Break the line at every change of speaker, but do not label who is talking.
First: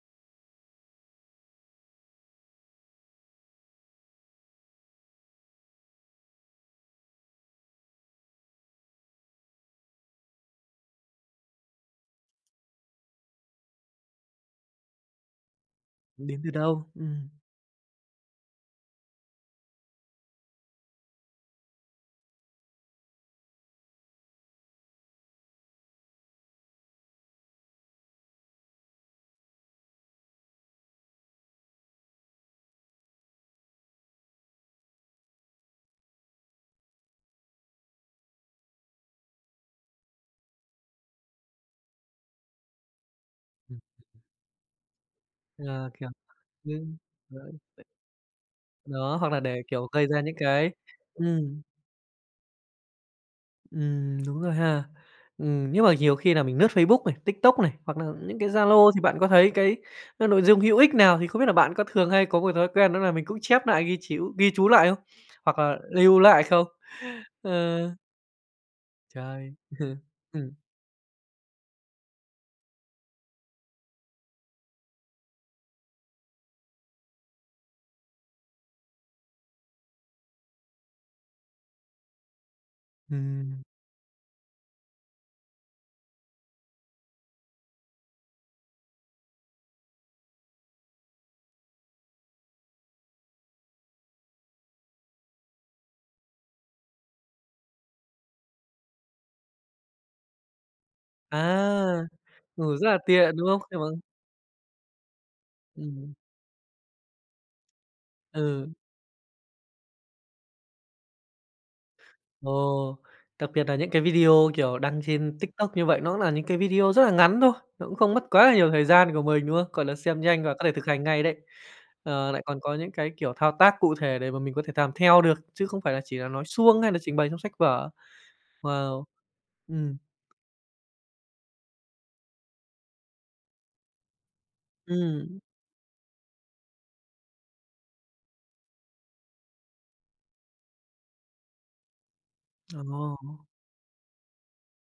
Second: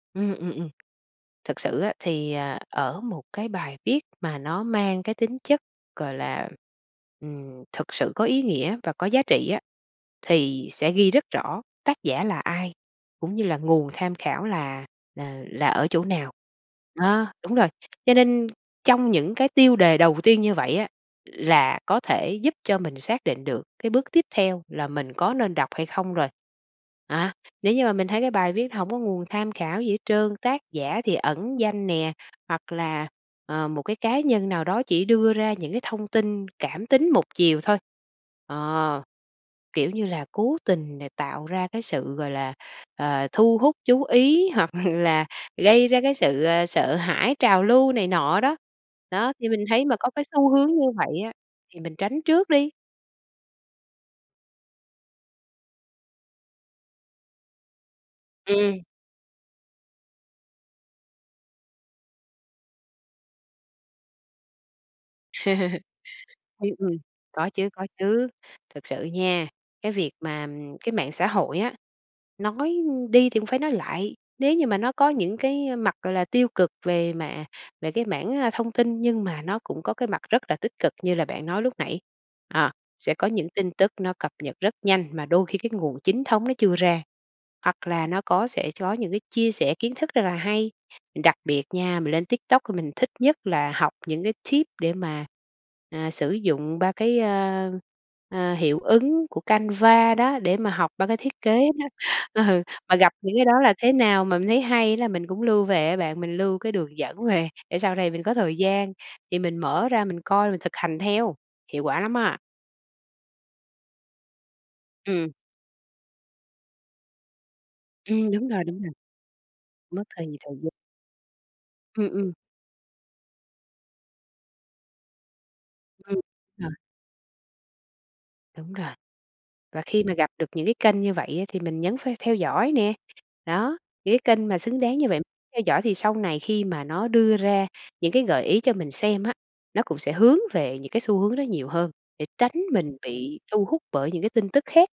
Ừm, ừm, ừm. Tthực sự á thì, à, ở một cái bài viết mà nó mang cái tính chất, gọi là, ừm, thực sự có ý nghĩa và có giá trị á, thì sẽ ghi rất rõ tác giả là ai cũng như là nguồn kham khảo là là là ở chỗ nào.
Đến từ đâu?
Đó,
Ừm.
đúng rồi. Cho nên trong những cái tiêu đề đầu tiên như vậy á là có thể giúp cho mình xác định được cái bước tiếp theo là mình có nên đọc hay không rồi. À, nếu như mà mình thấy cái bài viết hổng có nguồn tham khảo gì hết trơn, tác giả thì ẩn danh nè hoặc là, ờ, một cái cá nhân nào đó chỉ đưa ra những cái thông tin cảm tính một chiều thôi, ờ, kiểu như là, cố tình nà tạo ra cái sự, gọi là, ờ, thu hút,
Ừm.
chú ý hoặc là gây
À,
ra
kiểu
cái sự, ơ, sợ
như
hãi,
đấy.
trào lưu này nọ đó.
Đó, hoặc
Đó,
là
thì
để,
mình thấy
kiểu,
mà
gây
có
ra
cái
những
xu hướng
cái
như vậy á
ừm.
thì mình tránh trước đi.
Ừm, đúng rồi ha! Ừm, nhưng mà nhiều khi nà mình lướt Facebook này, TikTok này hoặc nà những cái
Ừm.
Zalo thì bạn có thấy cái n nội dung hữu ích nào? Thì không biết là bạn có thường hay có một thói quen đó nà mình cũng chép nại, ghi chíu ghi chú lại không? Hoặc là lưu lại không?
Ưm, ừm. Có chứ, có
Ờ.
chứ. Thực sự nha,
Trời!
cái việc mà,
Ừm.
ừm, cái mạng xã hội á, nói, ưm, đi thì cũng phải nói lại, nếu như mà nó có những cái, a, mặt, gọi là, tiêu cực về mả về cái mảng, a, thông tin thì nhưng mà nó cũng có cái mặt rất là tích cực như là bạn nói lúc nãy. À, sẽ có những
Ừm.
tin tức nó cập nhật rất nhanh mà đôi khi cái nguồn chính thống nó chưa ra. Hoặc là nó có sẽ chó những cái chia sẻ kiến thức rất là hay, đặc biệt nha, mình lên TikTok thì mình thích nhất là học những cái tip để mà, à, sử dụng ba cái, ơ, ờ, hiệu ứng của Canva đó để mà học ba cái thiết kế đó.
À.
Ừ,
Ngủ rất
mà
là
gặp
tiện,
những cái
đúng
đó
không?
là thế
[unintelligible]
nào mà mình thấy hay là mình cũng lưu về á
Ừm.
bạn, mình lưu cái đường dẫn về để sau này mình có thời
Ừ.
gian thì mình mở ra mình coi, mình thực hành theo. Hiệu quả lắm á!
Ồ! Đặc biệt nà những cái video, kiểu, đăng
Ừm.
trên TikTok như vậy nó là những cái video rất là ngắn thôi, nó cũng không mất
Ừm,
quá
đúng
là
rồi,
nhiều
đúng
thời
rồi.
gian của mình, đúng không? Gọi là
Mất
xem
thì
nhanh và
thời
có
gian.
thể thực hành ngay đấy.
Ừm,
Ờ,
ừm.
lại còn có những cái, kiểu, thao tác cụ thể để mà mình có thể làm theo được chứ không phải là chỉ
Ừm.
là nói
Rồi.
suông hay là trình bày trong sách vở.
Đúng rồi.
Wow!
Và
Ừm.
khi mà gặp được những cái kênh như vậy á thì mình nhấn ph theo dõi nè. Đó, những cái kênh mà xứng đáng như vậy
Ừm.
theo dõi thì sau này khi mà nó đưa ra những cái gợi ý cho mình xem á nó cũng sẽ hướng về những cái xu hướng đó nhiều hơn để tránh mình bị
Ồ!
thu hút bởi những cái tin tức khác.